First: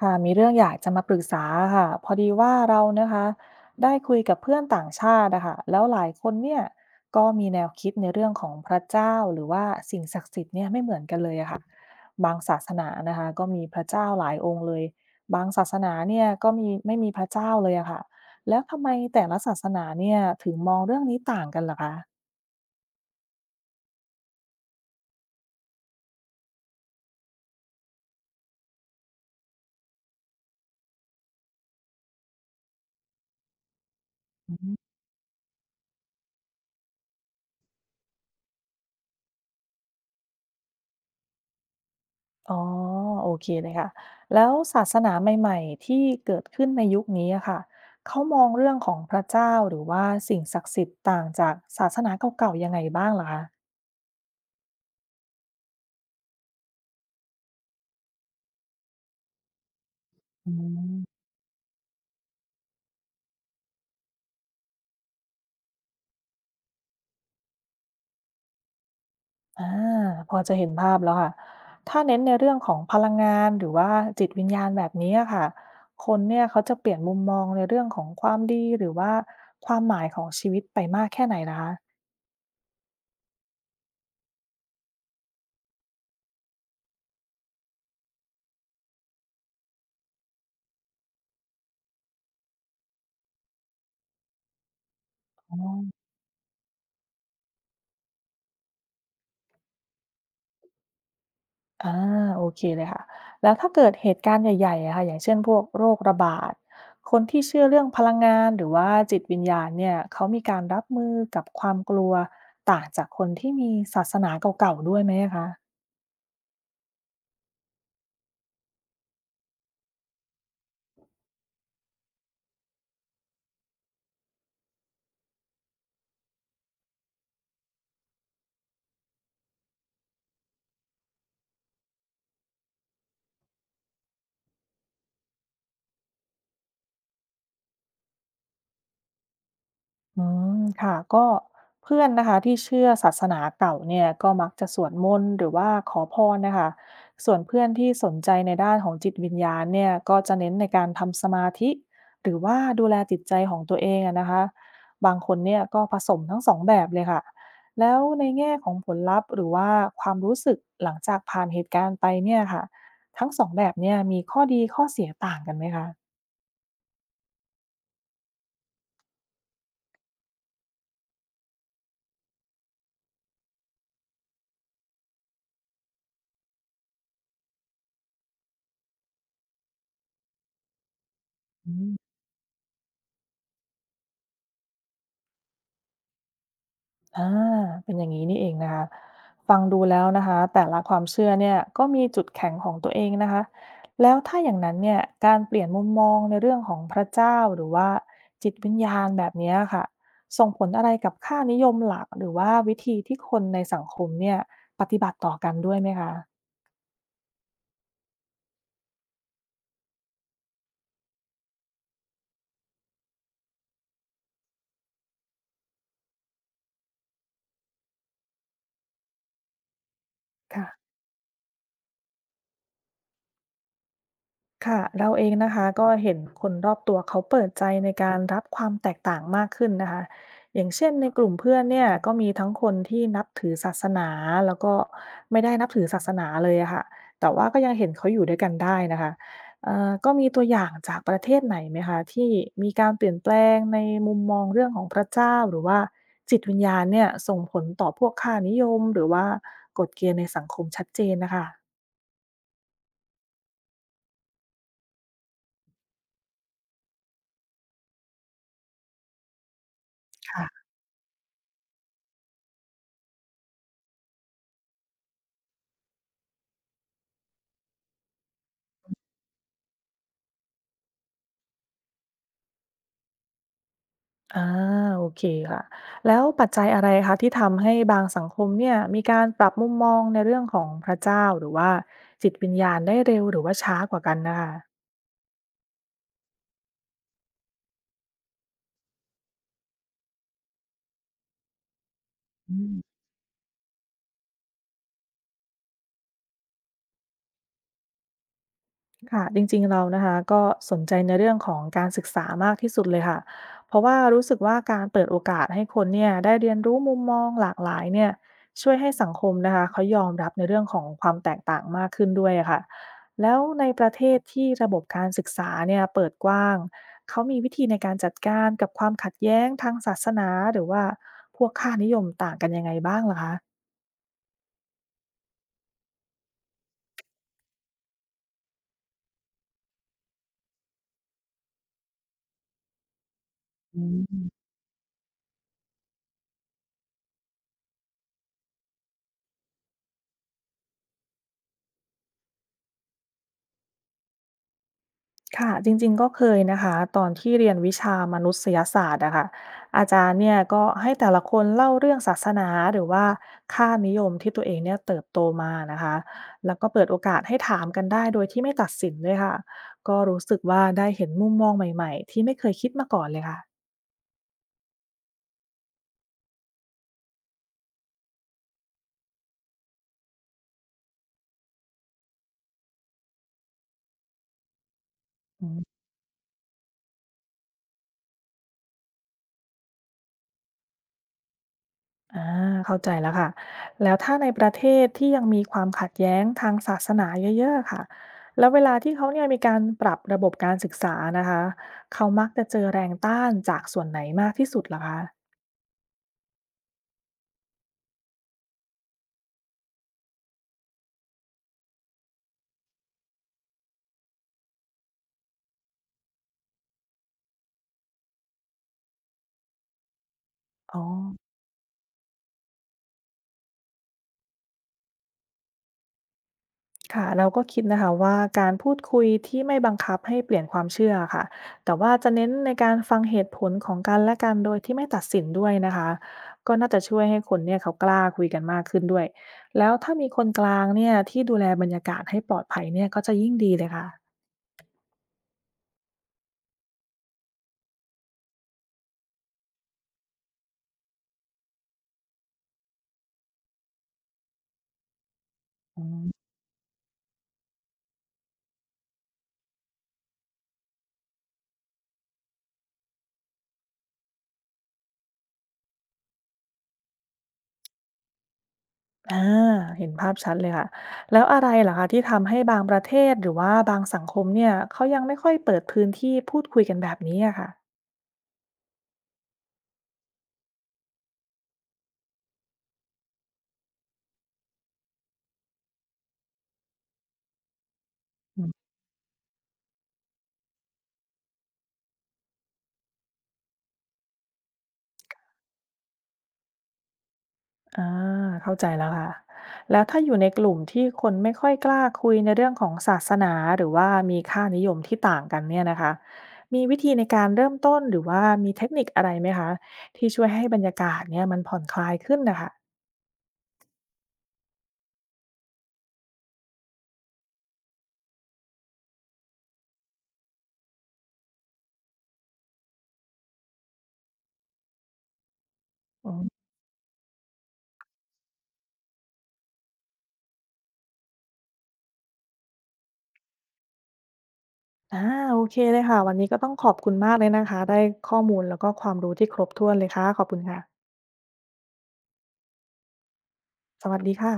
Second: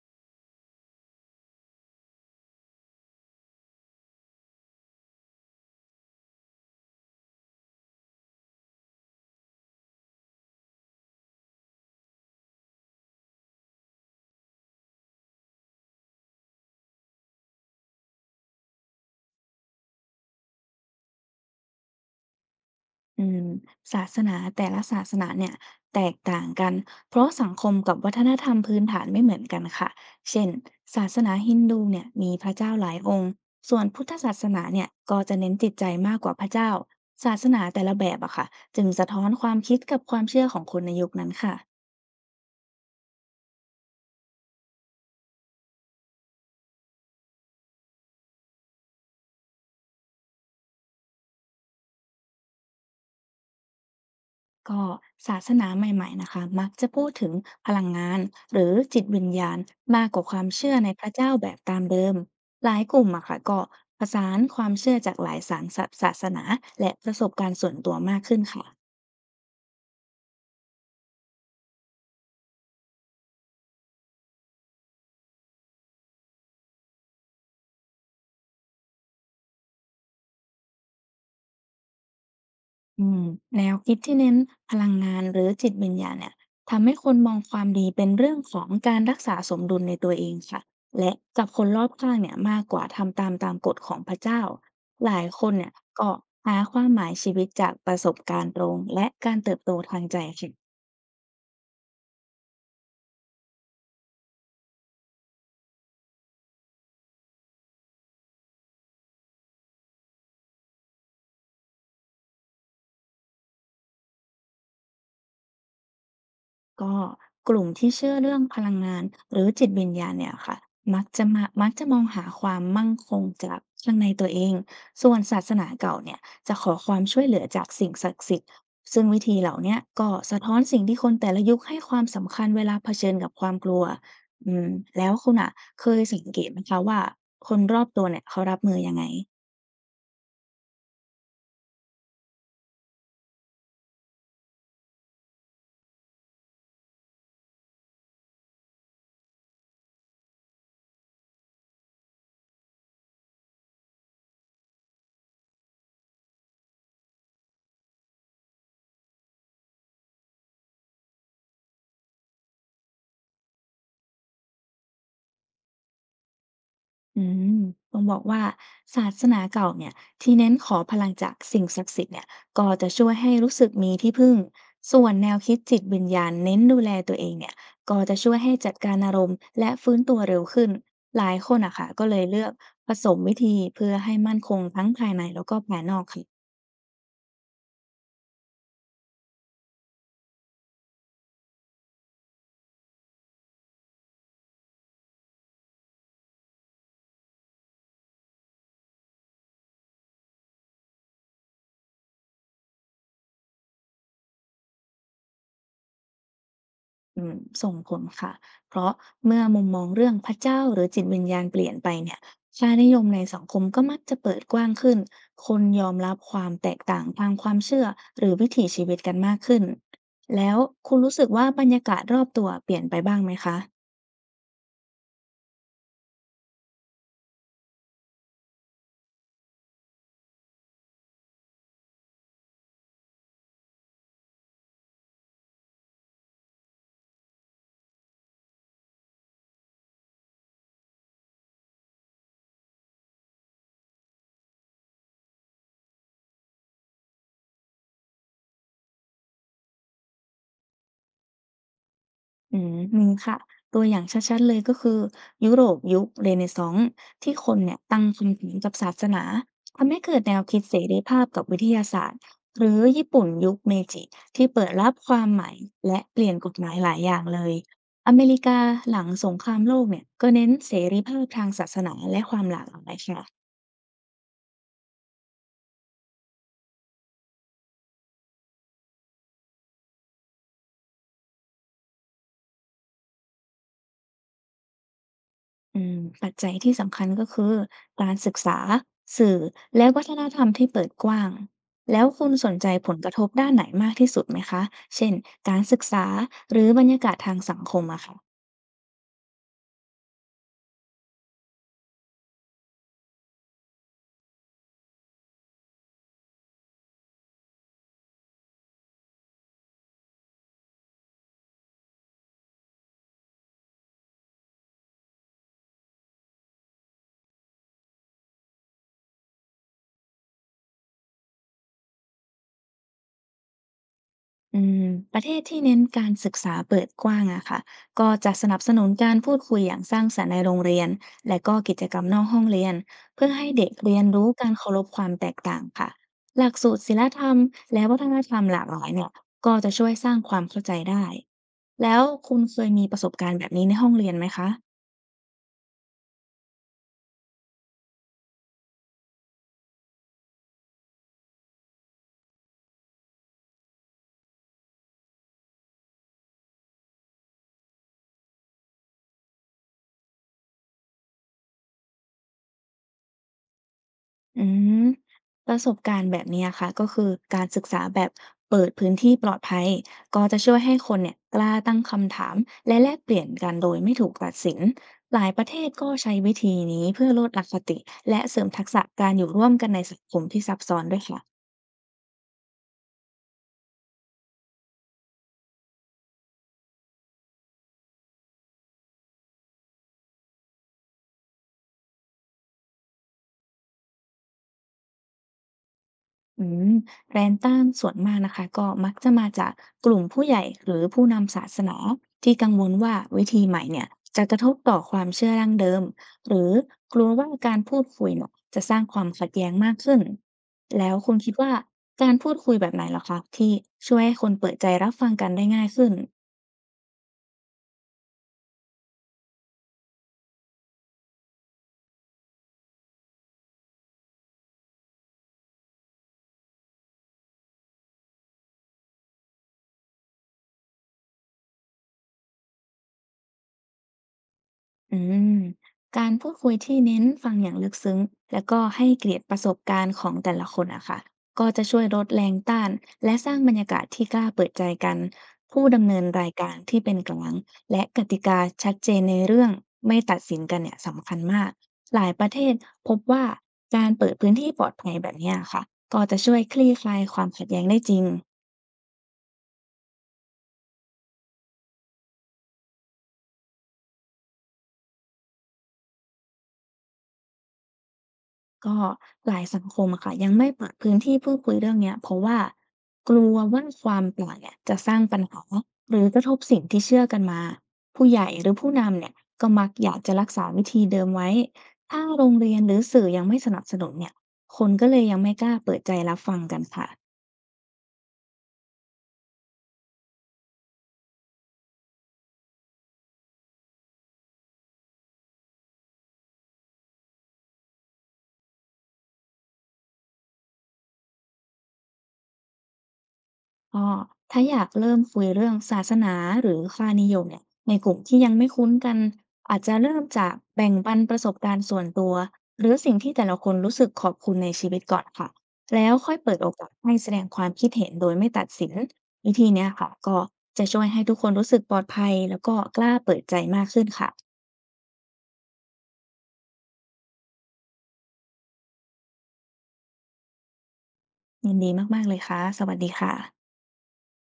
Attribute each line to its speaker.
Speaker 1: ค่ะมีเรื่องอยากจะมาปรึกษาค่ะพอดีว่าเรานะคะได้คุยกับเพื่อนต่างชาตินะคะแล้วหลายคนเนี่ยก็มีแนวคิดในเรื่องของพระเจ้าหรือว่าสิ่งศักดิ์สิทธิ์เนี่ยไม่เหมือนกันเลยอะค่ะบางศาสนานะคะก็มีพระเจ้าหลายองค์เลยบางศาสนาเนี่ยก็ไม่มีพระเจ้าเลยอะค่ะแล้วทำไมแต่ละศาสนาเนี่ยถึงมองเรื่องนี้ต่างกันล่ะคะ
Speaker 2: อืมศาสนาแต่ละศาสนาเนี่ยแตกต่างกันเพราะสังคมกับวัฒนธรรมพื้นฐานไม่เหมือนกันค่ะเช่นศาสนาฮินดูเนี่ยมีพระเจ้าหลายองค์ส่วนพุทธศาสนาเนี่ยก็จะเน้นจิตใจมากกว่าพระเจ้าศาสนาแต่ละแบบอะค่ะจึงสะท้อนความคิดกับความเชื่อของคนในยุคนั้นค่ะ
Speaker 1: อ๋อโอเคเลยค่ะแล้วศาสนาใหม่ๆที่เกิดขึ้นในยุคนี้อะค่ะเขามองเรื่องของพระเจ้าหรือว่าสิ่งศักดิ์สิทธิ์ต่างจากศาสนาเก่าๆยังไงบ้างลหะคะ
Speaker 2: ก็ศาสนาใหม่ๆนะคะมักจะพูดถึงพลังงานหรือจิตวิญญาณมากกว่าความ
Speaker 1: อื
Speaker 2: เชื่อในพระ
Speaker 1: ม
Speaker 2: เจ้าแบบตามเดิมหลายกลุ่มอะค่ะก็ผสานความเชื่อจากหลายศาสนาและประสบการณ์ส่วนตัวมากขึ้นค่ะ
Speaker 1: อาพอจะเห็นภาพแล้วค่ะถ้าเน้นในเรื่องของพลังงานหรือว่าจิตวิญญาณแบบนี้อะค่ะคนเนี่ยเขาจะเปลี่ยนมุมมองในเรื่องของความดีหรือว่าความหมายของชีวิตไปมากแค่ไหนล่ะคะ
Speaker 2: อืมแนวคิดที่เน้นพลังงานหรือจิตวิญญาณเนี่ยทำให้คนมองความดีเป็นเรื่องของการรักษาสมดุลในตัวเองค่ะและกับคนรอบข้างเนี่ยมากกว่าทำตามกฎของพระเจ้าหลายคนเนี่ยก็หาความหมายชีวิตจากประสบการณ์ตรงและการเติบโตทางใจค่ะ
Speaker 1: อาโอเคเลยค่ะแล้วถ้าเกิดเหตุการณ์ใหญ่ๆอะค่ะอย่างเช่นพวกโรคระบาดคนที่เชื่อเรื่องพลังงานหรือว่าจิตวิญญาณเนี่ยเขามีการรับมือกับความกลัวต่างจากคนที่มีศาสนาเก่าๆด้วยไหมอะคะ
Speaker 2: ก็กลุ่มที่เชื่อเรื่องพลังงานหรือจิตวิญญาณเนี่ยค่ะมักจะมองหาความมั่งคงจากข้างในตัวเองส่วนศาสนาเก่าเนี่ยจะขอความช่วยเหลือจากสิ่งศักดิ์สิทธิ์ซึ่งวิธีเหล่าเนี้ยก็สะท้อนสิ่งที่คนแต่ละยุคให้ความสำคัญเวลาเผชิญกับความกลัวอืมแล้วคุณอะเคยสังเกตไหมคะว่าคนรอบตัวเนี่ยเขารับมือยังไง
Speaker 1: อืมค่ะก็เพื่อนนะคะที่เชื่อศาสนาเก่าเนี่ยก็มักจะสวดมนต์หรือว่าขอพรนะคะส่วนเพื่อนที่สนใจในด้านของจิตวิญญาณเนี่ยก็จะเน้นในการทำสมาธิหรือว่าดูแลจิตใจของตัวเองอะนะคะบางคนเนี่ยก็ผสมทั้งสองแบบเลยค่ะแล้วในแง่ของผลลัพธ์หรือว่าความรู้สึกหลังจากผ่านเหตุการณ์ไปเนี่ยค่ะทั้งสองแบบเนี่ยมีข้อดีข้อเสียต่างกันไหมคะ
Speaker 2: อืมต้องบอกว่าศาสนาเก่าเนี่ยที่เน้นขอพลังจากสิ่งศักดิ์สิทธิ์เนี่ยก็จะช่วยให้รู้สึกมีที่พึ่ง ส่วนแนวคิดจิตวิญญาณเน้นดูแลตัวเองเนี่ยก็จะช่วยให้จัดการอารมณ์และฟื้นตัวเร็วขึ้นหลายคน
Speaker 1: อื
Speaker 2: อะค่ะก็
Speaker 1: ม
Speaker 2: เลยเลือกผสมวิธีเพื่อให้มั่นคงทั้งภายในแล้วก็ภายนอกค่ะ
Speaker 1: อาเป็นอย่างนี้นี่เองนะคะฟังดูแล้วนะคะแต่ละความเชื่อเนี่ยก็มีจุดแข็งของตัวเองนะคะแล้วถ้าอย่างนั้นเนี่ยการเปลี่ยนมุมมองในเรื่องของพระเจ้าหรือว่าจิตวิญญาณแบบเนี้ยค่ะส่งผลอะไรกับค่านิยมหลักหรือว่าวิธีที่คนในสังคมเนี่ยปฏิบัติต่อกันด้วยไหมคะ
Speaker 2: อืมส่งผลค่ะ เพราะเมื่อมุมมองเรื่องพระเจ้าหรือจิตวิญญาณเปลี่ยนไปเนี่ยค่านิยมในสังคมก็มักจะเปิดกว้างขึ้น คนยอมรับความแตกต่างทางความเชื่อหรือวิถีชีวิตกันมากขึ้น แล้ว
Speaker 1: ค่ะ
Speaker 2: คุณรู้สึกว่าบรรยากาศรอบตัวเปลี่ยนไปบ้างไหมคะ
Speaker 1: ค่ะเราเองนะคะก็เห็นคนรอบตัวเขาเปิดใจในการรับความแตกต่างมากขึ้นนะคะอย่างเช่นในกลุ่มเพื่อนเนี่ยก็มีทั้งคนที่นับถือศาสนาแล้วก็ไม่ได้นับถือศาสนาเลยอะค่ะแต่ว่าก็ยังเห็นเขาอยู่ด้วยกันได้นะคะก็มีตัวอย่างจากประเทศไหนไหมคะที่มีการเปลี่ยนแปลงในมุมมองเรื่องของพระเจ้าหรือว่าจิตวิญญาณเนี่ยส่งผลต่อพวกค่านิยมหรือว่ากฎเกณฑ์ในสังคมชัดเจนนะคะ
Speaker 2: อืมมีค่ะตัวอย่างชัดๆเลยก็คือยุโรปยุคเรเนซองส์ที่คนเนี่ยตั้งคำถามกับศาสนาทำให้เกิดแนวคิ
Speaker 1: ค่ะ
Speaker 2: ดเสรีภาพกับวิทยาศาสตร์หรือญี่ปุ่นยุคเมจิที่เปิดรับความใหม่และเปลี่ยนกฎหมายหลายอย่างเลยอเมริกาหลังสงครามโลกเนี่ยก็เน้นเสรีภาพทางศาสนาและความหลากหลายค่ะ
Speaker 1: อาโอเคค่ะแล้วปัจจัยอะไรคะที่ทำให้บางสังคมเนี่ยมีการปรับมุมมองในเรื่องของพระเจ้าหรือว่าจิตวิญญาณได้เร็วหรือว่าช้ากว่ากันน่ะค่ะ
Speaker 2: อืมปัจจัยที่สำคัญก็คือการศึกษาสื่อและวัฒนธรรมที่เปิดกว้างแล้วคุณสน
Speaker 1: อื
Speaker 2: ใจผล
Speaker 1: ม
Speaker 2: กระทบด้านไหนมากที่สุดไหมคะเช่นการศึกษาหรือบรรยากาศทางสังคมอะค่ะ
Speaker 1: ค่ะจริงๆเรานะคะก็สนใจในเรื่องของการศึกษามากที่สุดเลยค่ะเพราะว่ารู้สึกว่าการเปิดโอกาสให้คนเนี่ยได้เรียนรู้มุมมองหลากหลายเนี่ยช่วยให้สังคมนะคะเขายอมรับในเรื่องของความแตกต่างมากขึ้นด้วยอะค่ะแล้วในประเทศที่ระบบการศึกษาเนี่ยเปิดกว้างเขามีวิธีในการจัดการกับความขัดแย้งทางศาสนาหรือว่าพวกค่านิยมต่างกันยังไงบ้างล่ะคะ
Speaker 2: อืมประเทศที่เน้นการศึกษาเปิดกว้างอะค่ะ ก็จะสนับสนุนการพูดคุยอย่างสร้างสรรค์ในโรงเรียนและก็กิจกรรมนอกห้องเรียนเพื่อให้เด็กเรียนรู้การเคารพความแตกต่างค่ะหลักสูตรศิลธรรมและวัฒนธรรมหลากหลายเนี่ยก็จะช่วยสร้างความเข้าใจได้ แล้วคุณเคยมีประสบการณ์แบบนี้ในห้องเรียนไหมคะ
Speaker 1: ค่ะจริงๆก็เคยนะคะตอนที่เรียนวิชามนุษยศาสตร์อะค่ะอาจารย์เนี่ยก็ให้แต่ละคนเล่าเรื่องศาสนาหรือว่าค่านิยมที่ตัวเองเนี่ยเติบโตมานะคะแล้วก็เปิดโอกาสให้ถามกันได้โดยที่ไม่ตัดสินด้วยค่ะก็รู้สึกว่าได้เห็นมุมมองใหม่ๆที่ไม่เคยคิดมาก่อนเลยค่ะ
Speaker 2: อืมประสบการณ์แบบเนี้ยค่ะก็คือการศึกษาแบบเปิดพื้นที่ปลอดภัยก็จะช่วยให้คนเนี่ยกล้าตั้งคำถามและแลกเปลี่ยนกันโดยไม่ถูกตัดสินหลายประเทศก็ใช้วิธีนี้เพื่อลดอคติและเสริมทักษะการอยู่ร่วมกันในสังคมที่ซับซ้อนด้วยค่ะ
Speaker 1: อาเข้าใจแล้วค่ะ แล้วถ้าในประเทศที่ยังมีความขัดแย้งทางศาสนาเยอะๆ ค่ะ แล้วเวลาที่เขาเนี่ยมีการปรับระบบการศึกษานะคะ เขามักจะเจอแรงต้านจากส่วนไหนมากที่สุดลหรอคะ
Speaker 2: อืมแรงต้านส่วนมากนะคะก็มักจะมาจากกลุ่มผู้ใหญ่หรือผู้นำศาสนาที่กังวลว่าวิธีใหม่เนี่ยจะกระทบต่อความเชื่อดั้งเดิมหรือกลัวว่าการพูดคุยเนี่ยจะสร้างความขัดแย้งมากขึ้น
Speaker 1: อ๋อ
Speaker 2: แล้วคุณคิดว่าการพูดคุยแบบไหนเหรอคะที่ช่วยให้คนเปิดใจรับฟังกันได้ง่ายขึ้น
Speaker 1: ค่ะเราก็คิดนะคะว่าการพูดคุยที่ไม่บังคับให้เปลี่ยนความเชื่อค่ะแต่ว่าจะเน้นในการฟังเหตุผลของกันและกันโดยที่ไม่ตัดสินด้วยนะคะก็น่าจะช่วยให้คนเนี่ยเขากล้าคุยกันมากขึ้นด้วยแล้วถ้ามีคนกลางเนี่ยที่ดูแลบรรยากาศให้ปลอดภัยเนี่ยก็จะยิ่งดีเลยค่ะ
Speaker 2: อืมการพูดคุยที่เน้นฟังอย่างลึกซึ้งแล้วก็ให้เกียรติประสบการณ์ของแต่ละคนอะค่ะก็จะช่วยลดแรงต้านและสร้างบรรยากาศที่กล้าเปิดใจกันผู้
Speaker 1: อื
Speaker 2: ดำเนินรา
Speaker 1: ม
Speaker 2: ยการที่เป็นกลางและกติกาชัดเจนในเรื่องไม่ตัดสินกันเนี่ยสำคัญมากหลายประเทศพบว่าการเปิดพื้นที่ปลอดภัยแบบเนี้ยค่ะก็จะช่วยคลี่คลายความขัดแย้งได้จริง
Speaker 1: อ่าเห็นภาพชัดเลยค่ะแล้วอะไรเหรอคะที่ทำให้บางประเทศหรือว่าบางสังคมเนี่ยเขายังไม่ค่อยเปิดพื้นที่พูดคุยกันแบบนี้อะค่ะ
Speaker 2: ก็หลายสังคมอะค่ะยังไม่เปิดพื้นที่พูดคุยเรื่องเนี้ยเพราะว่ากลัวว่าความแ่ลกเนี่ยจะสร้างปัญหาหรือกระทบสิ่งที่เชื่อกันมาผู้ใหญ่หรือผู้นำเนี่ยก็มักอยากจะรักษาวิธีเดิมไว้ถ้าโรงเรียนหรือสื่อยังไม่สนับสนุนเนี่ยคนก็เลยยังไม่กล้าเปิดใจรับฟังกันค่ะ
Speaker 1: อาเข้าใจแล้วค่ะแล้วถ้าอยู่ในกลุ่มที่คนไม่ค่อยกล้าคุยในเรื่องของศาสนาหรือว่ามีค่านิยมที่ต่างกันเนี่ยนะคะมีวิธีในการเริ่มต้นหรือว่ามีเทคนิคอะไรไหมคะที่ช่วยให้บรรยากาศเนี่ยมันผ่อนคลายขึ้นนะคะ
Speaker 2: ก็ถ้าอยากเริ่มคุยเรื่องศาสนาหรือค่านิยมเนี่ยในกลุ่มที่ยังไม่คุ้นกันอาจจะเริ่มจากแบ่งปันประสบการณ์ส่วนตัวหรือสิ่งที่แต่ละคนรู้สึกขอบคุณในชีวิตก่อนค่ะแล้ว
Speaker 1: อื
Speaker 2: ค่อย
Speaker 1: ม
Speaker 2: เปิดโอกาสให้แสดงความคิดเห็นโดยไม่ตัดสินวิธีเนี้ยค่ะก็จะช่วยให้ทุกคนรู้สึกปลอดภัยแล้วก็กล้าเปิดใจมากขึ้นค่ะ
Speaker 1: อาโอเคเลยค่ะวันนี้ก็ต้องขอบคุณมากเลยนะคะได้ข้อมูลแล้วก็ความรู้ที่ครบถ้วนเลยค่ะขอบคุณค่ะ
Speaker 2: ยินดีมากๆเลยค่ะสวัสดีค่ะ
Speaker 1: สวัสดีค่ะ